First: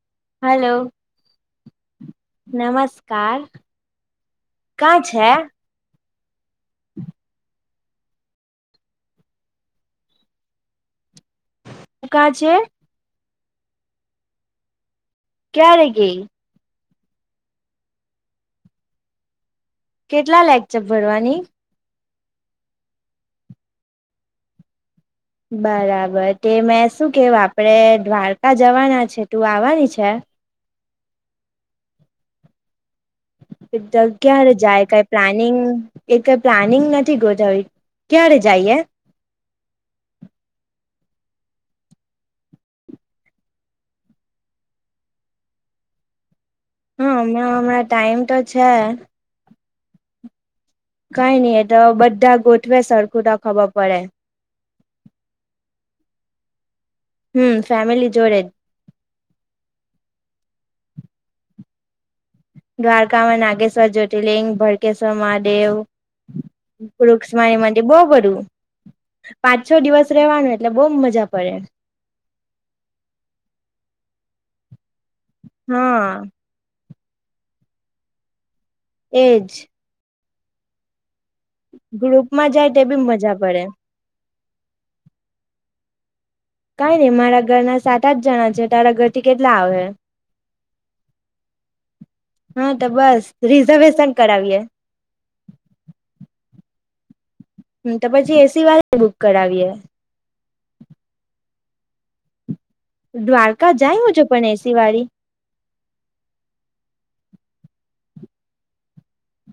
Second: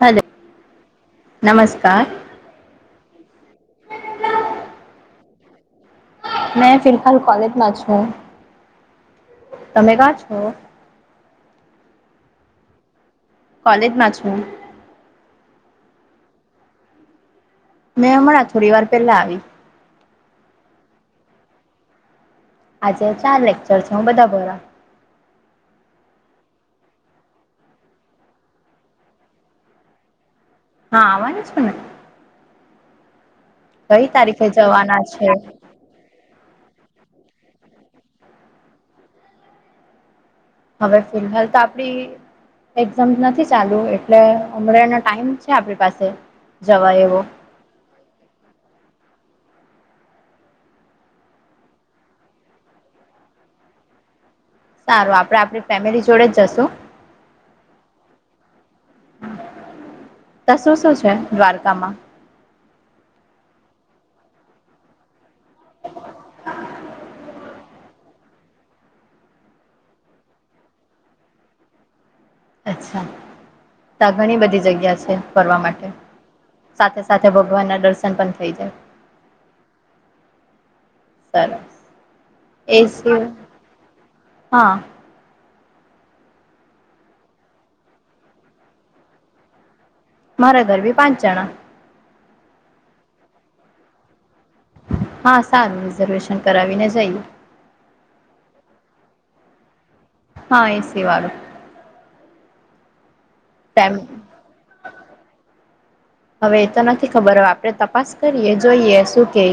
Hello. નમસ્કાર નમસ્કાર. કા છે? મેં ફિલહાલ કોલેજમાં છું. તમે કા છો? કા છે? કોલેજમાં જ છું. ક્યારેે ગેઈ? મેં હમણાં થોડી વાર પેલા આવી. કેટલા લેકચર ભરવાની? આજે ચાર લેક્ચર છે. હું બધા ભરા. બરાબર. તે મેં શું કેહેવા, આપણેે દ્વારકા જવાના છે. તું આવવાની છે? હા, આવાની છું ને. તતો કઈ તારીખે ક્યારે જાય ક જવાના એ છે પ્લાનિંગ એ કઈ પ્લાનિંગ નથી ગોતાવી. ક્યારે જઈએ? હવે, ફિલહાલ તો આપણી એક્ઝામ નથી ચાલુ, એટલે હમણાં એનો ટાઈમ છે આપણી પાસે. જવાય હા, એવો હમણાં, હમણાં ટાઈમ તો છે. કઈ નઈ એ તો બધા ગોઠવે સરખુંટ ખબર પડે. સારું આપણે, આપણી ફેમિલી જોડે જ જશું. હમ, ફેામિલી જોડે જ. તો સું શું છે? દ્વારકામાં. દ્વારકામાં નાગેશ્વર જ્યોતિર્લિંગ, ભડકેશ્વર મહાદેવ. વૃક્ષ માણી માટે બહુ બઘું. પાંચ છ દિવસ રહેવાનું, એટલે બહુ મજા પડે. અચ્છા. તો ઘણી બધી જગ્યા છે ફરવા માટે. હા સાથે સાથે ભગવાનના દર્શન પણ થઇ જાય. એજ. સરસ ગ્રુપમાં જાય તે બી એસી મજા પડે. હા. કઈ નઈ, મારા ઘરના સાત, આઠ જણા છે. તારા ઘરથી કેટલા આવે? મારા ઘર બી પાંચ જણા. હા, તો બસ રિઝર્વેશન કરાવીએ. હા, સારું. રિઝર્વેશન કરાવીને જઈએ. હમ. તો પછી એસી વાળા બુક કરાવીએ. હા, એસી વાળો? દ્વારકા તેમ જાય હ છો પણ એસી વાળી.? હવે, એ તો નથી ખબર હ, આપણે તપાસ કરીએ જોઈએ શું કે?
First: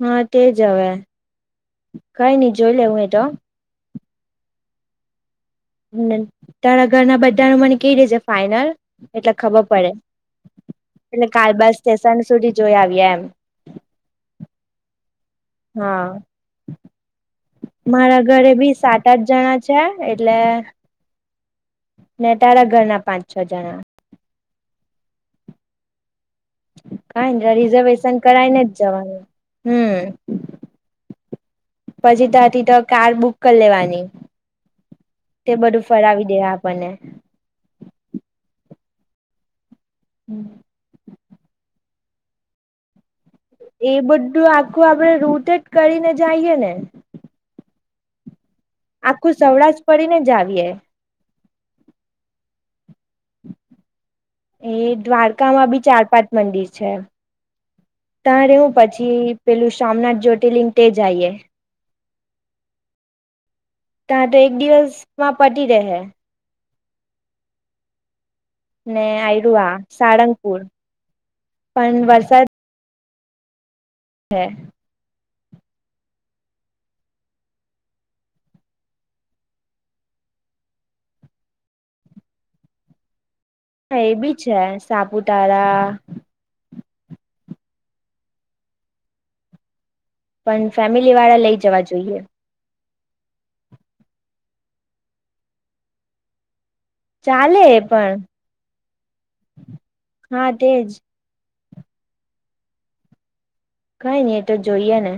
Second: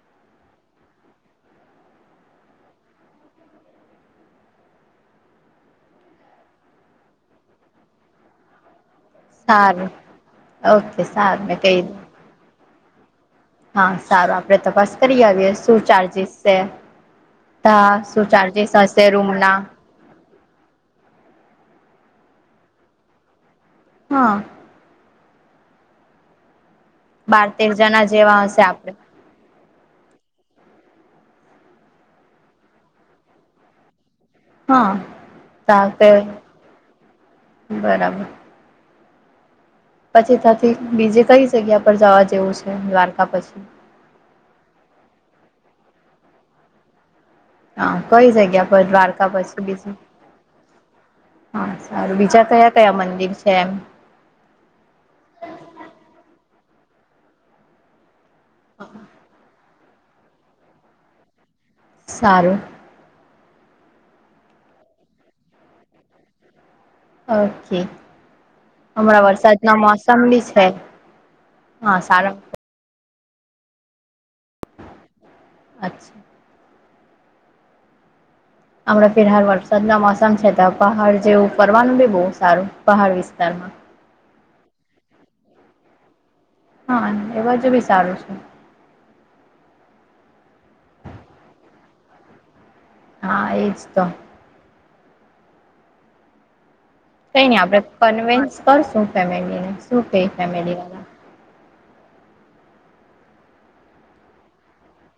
હા, તેજ હવે કઈ નઈ જોઈ લે હું તો તારા ઘરના બધાનું મને કેઈ રેજ ફાઈનલ? એટલે ખબર સારું પડે. ઓકે એટલે સારું મેં કહી કાલબાલ દઉં સ્ટેશન સુધી જોઈ આવ્યે એમ. હા, સારું. આપણે તપાસ કરી આવીએ. શું હા ચાર્જીિસ છે? હા મારા શું ઘરે બી ચાર્જીિસ સાત હશે આઠ જણા રૂમના? છે એટલે ને તારા ઘરના પાંચ છ જણા હા. બાર કઈ તેર જણા રિઝર્વેશન જેવા હશે કરાયને જ આપડે જવાનું હમ પછી તથી તો કાર બુક કરી લેવાની હા તે તા બધું તે ફરવી દે આપણને બરાબર. પછી થથી બીજી કઈ જગ્યા પર જવા જેવું છે દ્વારકા પછી એ બધું આખું આપડે રૂટે જ કરીને જઈએ ને હા કઈ જગ્યા પર દ્વારકા આખું પછી સૌરાષ્ટ્ર બીજું ફરીને જ આવીએ હા સારું બીજા કયા કયા મંદિર છે એમ એ દ્વારકામાં બી ચાર પાંચ મંદિર છે. તારે હું પછી પેલું સોમનાથ જ્યોતિલિંગ તે જઈએ સારું ત્યાં તો એક દિવસ માં પટી રહે ઓકે ને હમણાં આયરુ વરસાદ આ મા મોસમ ભી સાળંગપુર છે હા પણ સારા વરસાદ [unintelligible] અચ્છા હમણાં ફિરહાલ વરસાદના મોસમ છે તો પહાડ જેવું ફરવાનું બી બહુ સારું પહાડ વિસ્તારમાં હ એ બી છે સાપુતારા હા એ બાજુ બી સારું છે. પણ ફેમિલી વાળા લઈ જવા જોઈએ હા એજ તો કઈ ન ચાલે આપણે પણ કન્વિન્સ કરશું ફેમિલીને શું ક હા ફેમ તેજ કઈ નઈ એ તો જોઈએ ને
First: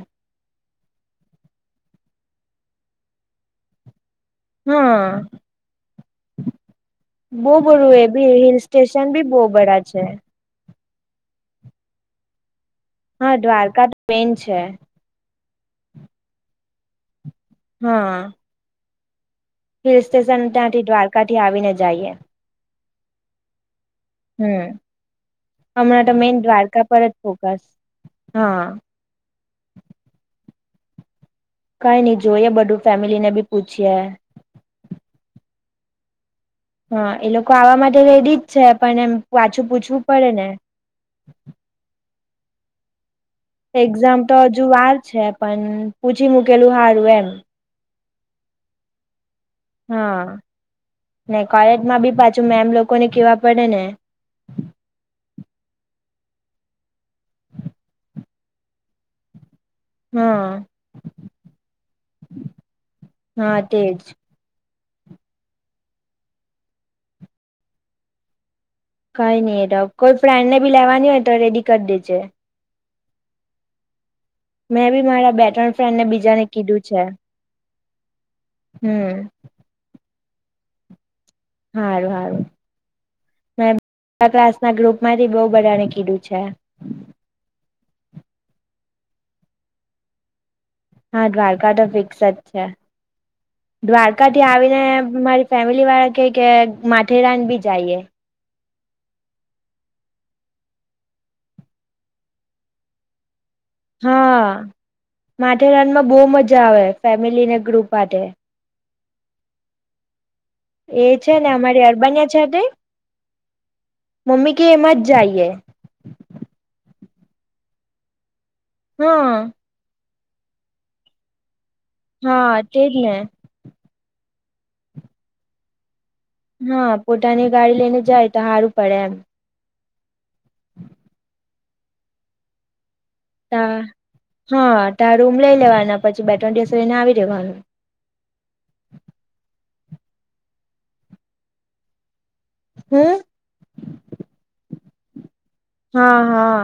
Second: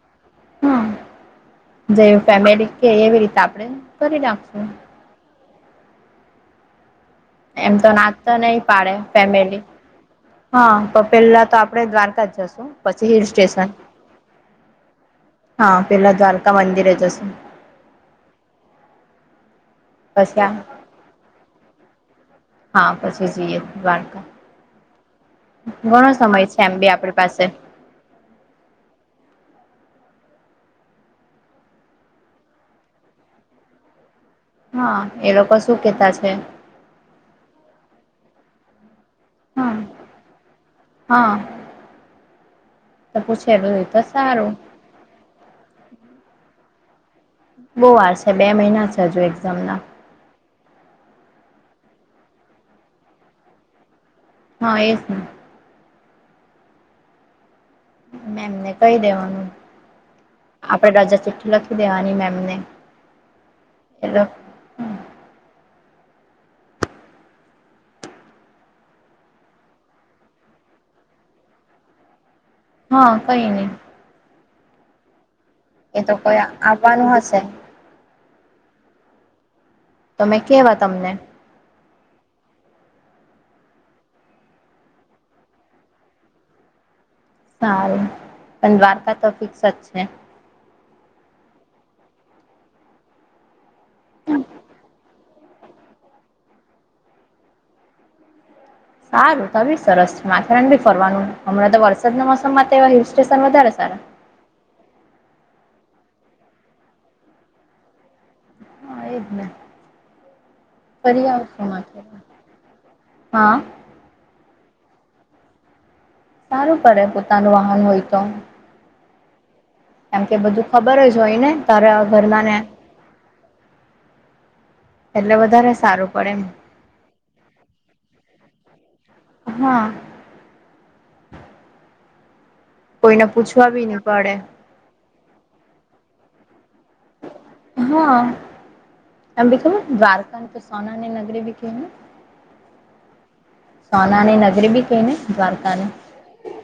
હા જેવી ફેમિલી કે એવી રીતે આપણે કરી નાખશું હ બહ એમ તો બધું એ ના તો બી હિલ નહી પાડે સ્ટેશન બી બહુ ફેમિલી બધા છે. હા તો પેલા તો આપડે દ્વારકા જ જશુ હા દ્વારકા તો મેન છે. હા પેલા દ્વારકા મંદિરે જ જાસુ હ હિલ પછી સ્ટેશન આ ત્યાંથી દ્વારકા થી આવીને જઈએ હા પછી જઈએ દ્વારકા હમ હમણાં તો ઘણો મેન સમય છે એમ દ્વારકા બી પર જ આપણી પાસે ફોકસ હા. કઈ નહી જોઈએ બધું ફેમિલી ને ભી પૂછીએ હા એ લોકો શું કેતા છે. હા એ લોકો આવા માટે રેડી જ છે પણ એમ પાછું હા પૂછવું પડે ને હા તો પછી એક્ઝામ તો હજુ વાર છે પણ પૂછી મૂકેલું સારું એમ બહુ વાર છે બે મહિના જ હજુ એક્ઝામ ના હા ને કોલેજમાં બી પાછું મેમ લોકોને કહેવા પડે ને હા એ જ ને મે એમને કહી દેવાનું હા આપણેે રાજા ચિઠ્ઠી લખી દેવાની મેમને હા તેજ એ્ કઈ નઈ કોઈ ફ્રેન્ડ ને બી લેવાની હોય તો રેડી કરી દેજે હા કઈ નહી મેં બી મારા બેટન એ ફ્રેન્ડને તો કોઈ બીજાને કીધું છે આવવાનું હશે હમ તમે કેવા તમને હારું હારું મે ક્લાસ ના ગ્રુપ માંથી બહુ બધાને કીધું છે. સારું પણ દ્વારકા તો ફિક્સ જ છે. હા દ્વારકા તો ફિક્સ જ છે. દ્વારકા થી આવીને મારી ફેમિલી વાળા કે કે માથેરાન બી જઈએ સારું ત બી સરસ છે માથેરાન ભી ફરવાનું હમણાં તો વરસાદના મોસમમાં તો એવા હિલ સ્ટેશન વધારે સારું હા, માથેરાનમાં બહુ મજા આવે ફેમિલીને ગ્રુપ માટે. એ જને. એ છે ને અમારી અરબાનીયા સાથે, હા મમ્મી કે એમાં જ જઈએ. સારું કરે પોતાનું વાહન હોય તો. હમ. કેમ કે બધું ખબર જ જ હોય ને તારે ઘરમાં ને. હા તેજ ને એટલે વધારે સારું. પડે હા પોતાની ગાડી લઈને જાય તો સારું પડે એમ. હા. કોઈને પૂછવા બી નહી પડે. ત્યાં રૂમ લઈ લેવાના પછી બે ટ્રન્ટસને આવી રહેેવાનું. હા, અી ખબર દ્વારકાં તો સોનાની નગરી ભી કેવાય. હમ. સોના અનેની નગરી બ ક ને દ્વારકાની? હા હા.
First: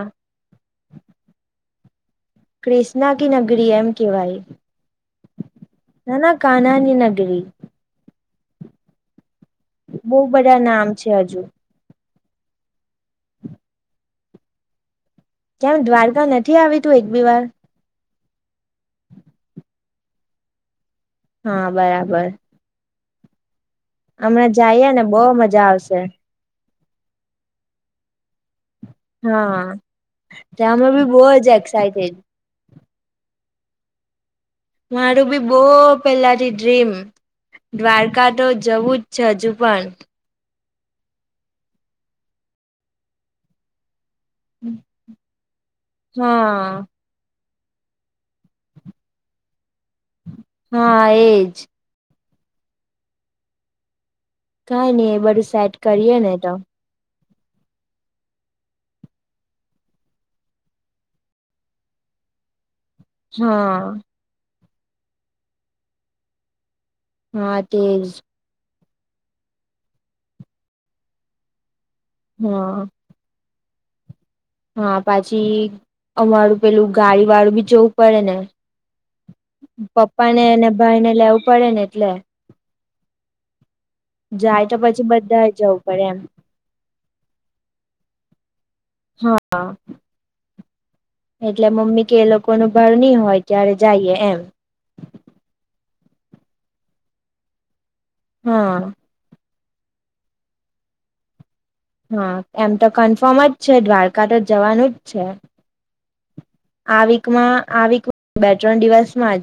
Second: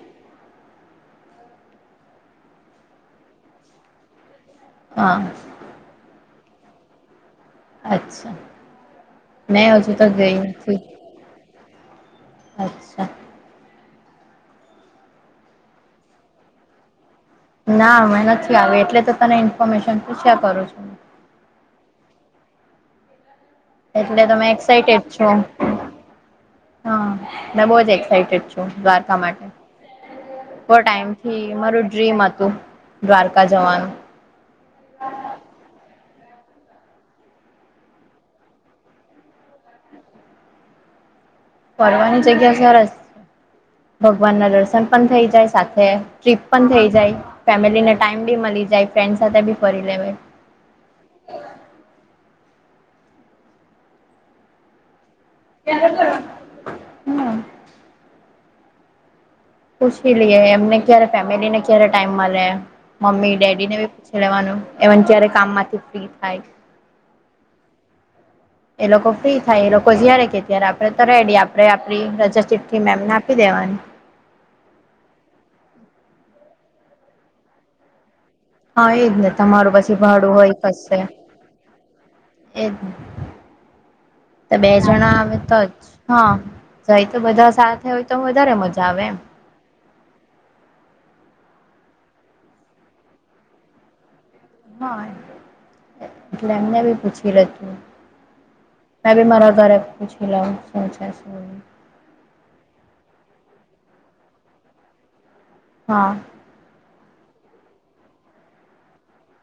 ક્રૃષ્ના ક નગરી એમ કવાય. હા. ના ના કાનની નગરી. અચ્છા. મેં હજુ તો બઉુ ગઈ બધા નથી નામ છે હજુ. અચ્છા. કેમ દ્વારકા નથી આવી તું એક બે વાર? ના મેં નથી આવ્યું એટલે તો તને ઇન્ફોર્મેશન પૂછ્યા કરું છું. હા બરાબર. એટલે તમે હમણાં જઈએ એટે ને બો છો, મજા આવશે હ મે બ જક્ટે છ દ્વારકા માટે, હા ત્યાં બોવ અમે બી બો ટમથી જ મારું એક્સાઇટેડ ડ્રીમ હતું. દ્વારકા જવાનું. મારું બી બહુ પેલાથી ડ્રીમ. દ્વારકા તો જવું જ છે હજુ પણ. ફરવાની જગ્યા સરસ. ભગવાન ના દર્શન પણ થઈ જાય સાથે ટ્રીપ પણ થઇ હા જાય. ફેમિલીને ટાઈમ બી મળી જાય ફ્રેન્ડ સાથે બી ફરી લેવાય. હા એજ. કઈ નઈ એ બધું સેટ કરીએ ને તો. હમ પૂછી લએ એમને ક્યારે ફેમિલી ને ક્યારે ટાઇમ મળે, મમ્મી ડેડી ને હા બી પૂછી લેવાનું એ ત્યારે કામ માંથી ફ્રી થાય. હા તેજ. એ લોકો ફ્રી થાય એ લોકો જય્યારે કે ત્યારે આપડે તો રેડી આપડે આપ રજા હા ચિઠ્ઠી મેમને આપ દેવાની. હા પછી અમારું પેલું ગાડી વાળું બી જવું પડે ને. હા એજ ને તમારું પછી પપ્પા ભાડું ને હોય અને કશે ભાઈ ને લેવું પડે ને એટલે. એજ, તો બે જાય પછી જણા આવે બધા તો જ જવું પડે એમ હા. જાય તો બધા સાથે હોય તો વધારે મજા આવે એમ. હા એટલે મમ્મી કે એ લોકો ન ભર નહી હોય ત્યારે જઈએ એમ. હા એટલે એમને બી પૂછી રહું. હા. મેં બી મારા ઘરે પૂછી લઉ હા એમ તો કન્ફર્મ જ છે દ્વારકા તો જ જવાનું જ છે. હા આ વીકમાં આવીક બે ત્રણ દિવસમાં જ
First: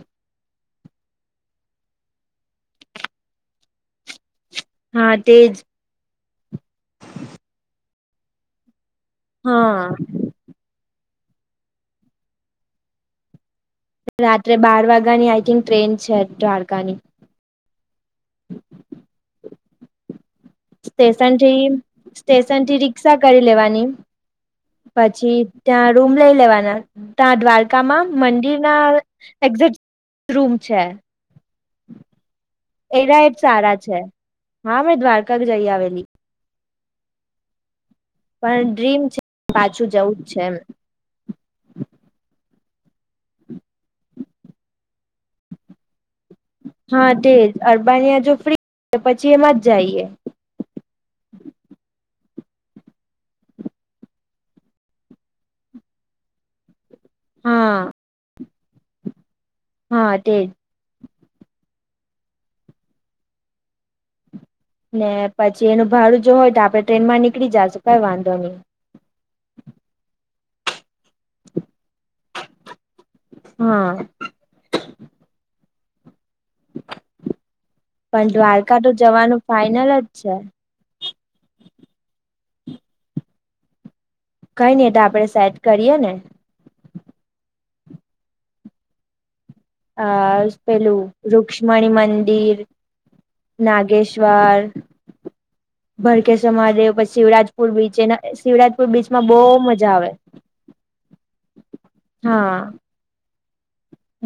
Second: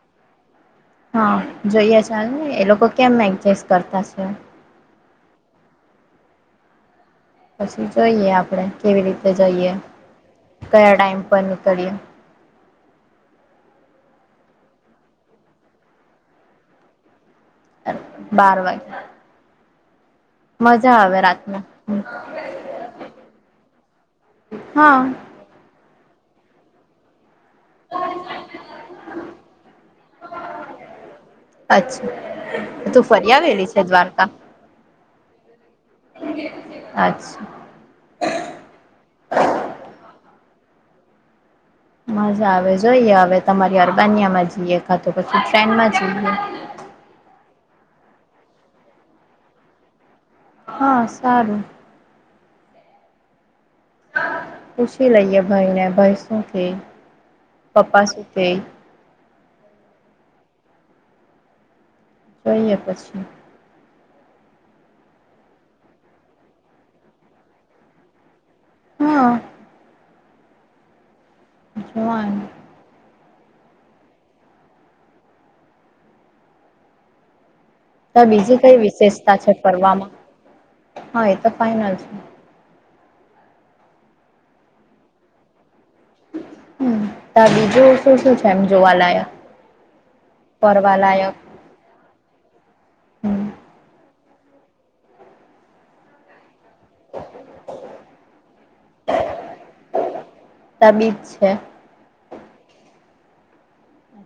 હા જઈએ જ આવવાનું એ લોકો કેમ નાહી જાય છે એમના બાપના ધરે. હા તે જ જોઈએ આપણેે કેવી રીતે જઈએ હા કયા ટાઈમ પર નીકળીએ રાત્રે બાર વાગ્યાની આઈ થિંક ટ્રેન છે દ્વારકાની બાર વાગ્યા આવે રાતના સ્ટેશનથી સ્ટેશનથી રિક્ષા કરી લેવાની હા પછી ત્યાં રૂમ લઈ લેવાના ત્યાં દ્વાર તમામ મંદિરના એક્ઝેટ રૂમ છે. અચ્છા. તું એના ફરી એ આવેલી સારા છે. દ્વારકા હા મેં દ્વારકા જઈ આવેલી અચ્છા. પણ ડ્રીમ છે પાછું જવું જ છે એમ મજા આવે જોઈએ હવે તમારી અરબનિયામાં જઈએ કા તો પછી ટ્રેનમાં જઈએ હા તેજ અરબાની જો ફ્રી પછી એમ જ જઈએ. હા સારું. પૂછી લઈએ ભાઈને ભાઈ શું કેય, હા પપ્પા શું કેય. હા તે જ જોઈએ પછી ને પછી એનું ભાડું જો હોય તો આપડણે ટ્રેન માં નીકળી જશું કઈ વાંધો નહી [inaudible] [inaudible] [inaudible] પણ બીજી દ્વારકા કઈ તો વિશેષતા જવાનું છે ફાઈનલ જ ફરવામાં છે હા એ તો ફાઈનલ છે. કઈ નઈ એ તો આપડે સેટ કરીએ ને ત્યાં બીજું શું શું છે એમ જોવાનું એમ. આ પેલું ર લક્ષ્મણી મંદિર, હમ નાગેશ્વર [inaudible] ભરકેશ્વ મહાદેવ પછી શિવરાજપુર બીચ એના શિવરાજપુર બીચમાં બહુ મજા આવે ત્યાં બ્રિજ છે. હક.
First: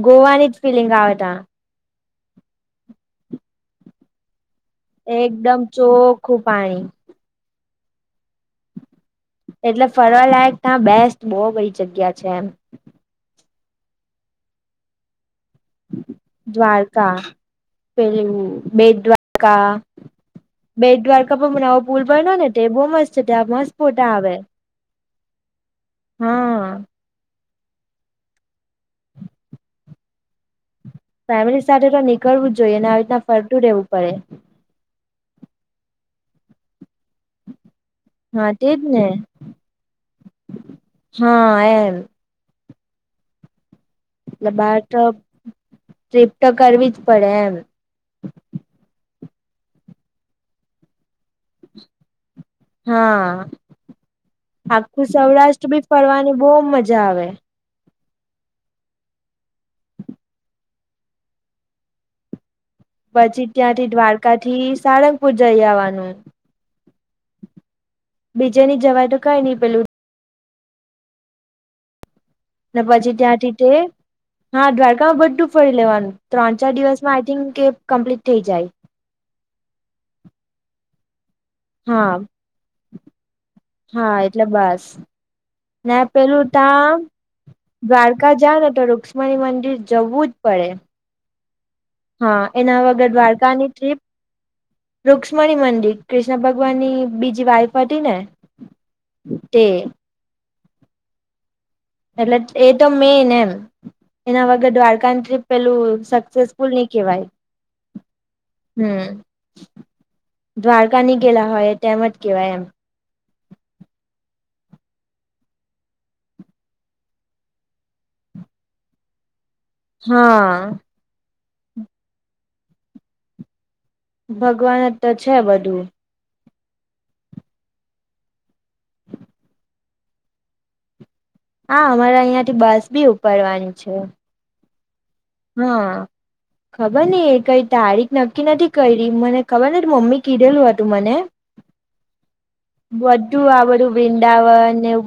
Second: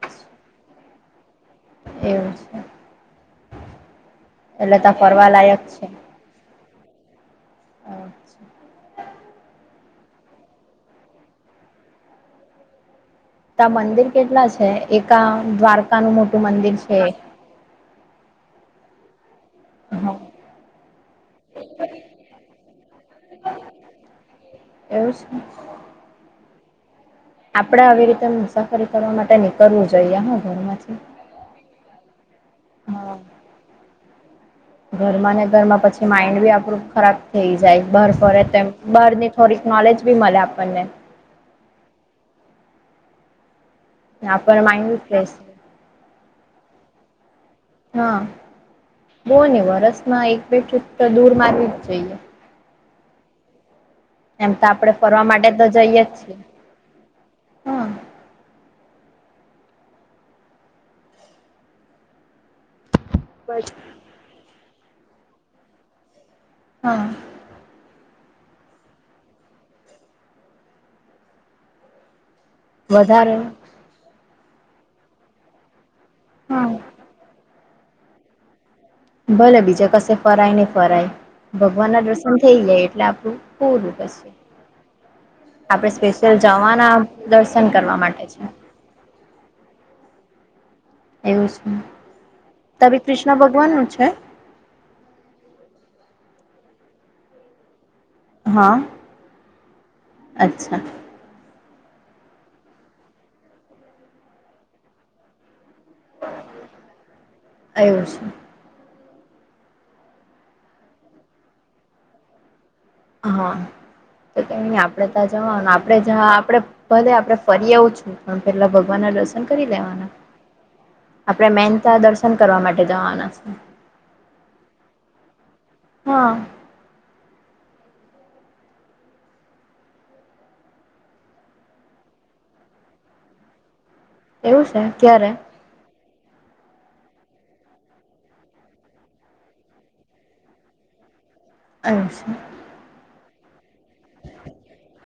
ગોવાની જ ફિલિંગ આપતા એવું છે. એટલે ત્યાં એકદમ ફરવાલાયક છે ચોખ્ખું પાણી એટલે ફરવાલાયક ત્યાં બેસ્ટ બહુ બધી જગ્યા છે એમ તો મંદિર કેટલા છે? એક આ દ્વારકાનું મોટું મંદિર છે. એવું બેટ દ્વારકા હા બેડ દ્વારકા પણ મનાવો પુલ પર ન ને તે બહુ મસ્ત છે ત્યાં મસ્ત ફોટા આવે એવ છે. હા. આપણેે આવી રીતે મુસાફરી કરવા માટે નીકળવું જોઈએ હું ઘરમાંથી ફેમિલી સાથે તો નીકળવું જ જોઈએ ને આ આવી હા રીતના ફરતું રહેવું પડે ઘરમાં ને ઘરમાં પછી માઇન્ડ બી આપણું ખરાબ થઈ જાય બહર ફરે હા એ તેજ ને બહારની થોડીક નોલેજ બી મળે આપણને હા એમ એટલે આપણ બાર માઇન્ડ બી તો ફ્રેશ થાય. ટ્રીપ તો કરવી જ પડે એમ. હા બહ ને વરસમાં એક બે છૂક તો દૂર મારવી જ જઈએ. હા એમ તો આપડે આખું ફરવા માટે તો સૌરાષ્ટ્ર બી જઈએ જ ફરવાની છીએ બહ મજા આવે. હા [inaudible] પછી ત્યાંથી દ્વારકા થી સારંગપુર જઈ આવવાનું. હા. બીજે ની જવાય તો કઈ નઈ પેલું? ને પછી વધારે ત્યાંથી તે હા દ્વારકામાં બધું ફરી લેવાનું. ત્રણ હા ચાર દિવસમાં આઈ થિંક કે કમ્પ્લીટ થઈ જાય. ભલે બીજા કશે ફરાય નને ફરાય. ભગવાન ના હા દર્શન થઈ જાય એટલે આપણું પૂરું. હા એટલે બસ આપડણે ને સ્પેશિયલ પેલું તા જવાના દર્શન કરવા માટે છે. મરી મંદિર જવું જ પડે. એવું જ. હા એના વગર દ્વારકાની ટ્રીપ. રુક્ષ્મણી મંદિર ક્રિષ્ણ ભગવાનની બીજી વાઈફ હતી ને. હા તે અચ્છા. એટલે એ તો મેન એમ એના વગર દ્વારકા ટ્રીપ પેલું સક્સેસફુલ નહી કેહેવાય? એવું છે હમ દ્વારકા ની ગેલા હોય તેમજ કેવાય એમ. હા તો કેહી આપડે ત્યાં જવા આપડે જ આપડે બલેે આપડણે ફરી એવું છું? પણ પેલા ભગવાન ના દર્શન કરી લેવાનું. હા. આપે મહેનતા દર્શન કરવા માટે જવાના છે. ભગવાન તો છે બધું. હા. હા અમારા અહિયાં થી બસ બી ઉપાડવાની છે. એવું છે ક્યારે? હા. ખબર ને એ કઈ તારીખ નક્કી નથી કરી મને ખબર નથી મમ્મી કીધેલું હતું મને અરછા. બધું આ બધું વૃંદાવનને એવું બધુ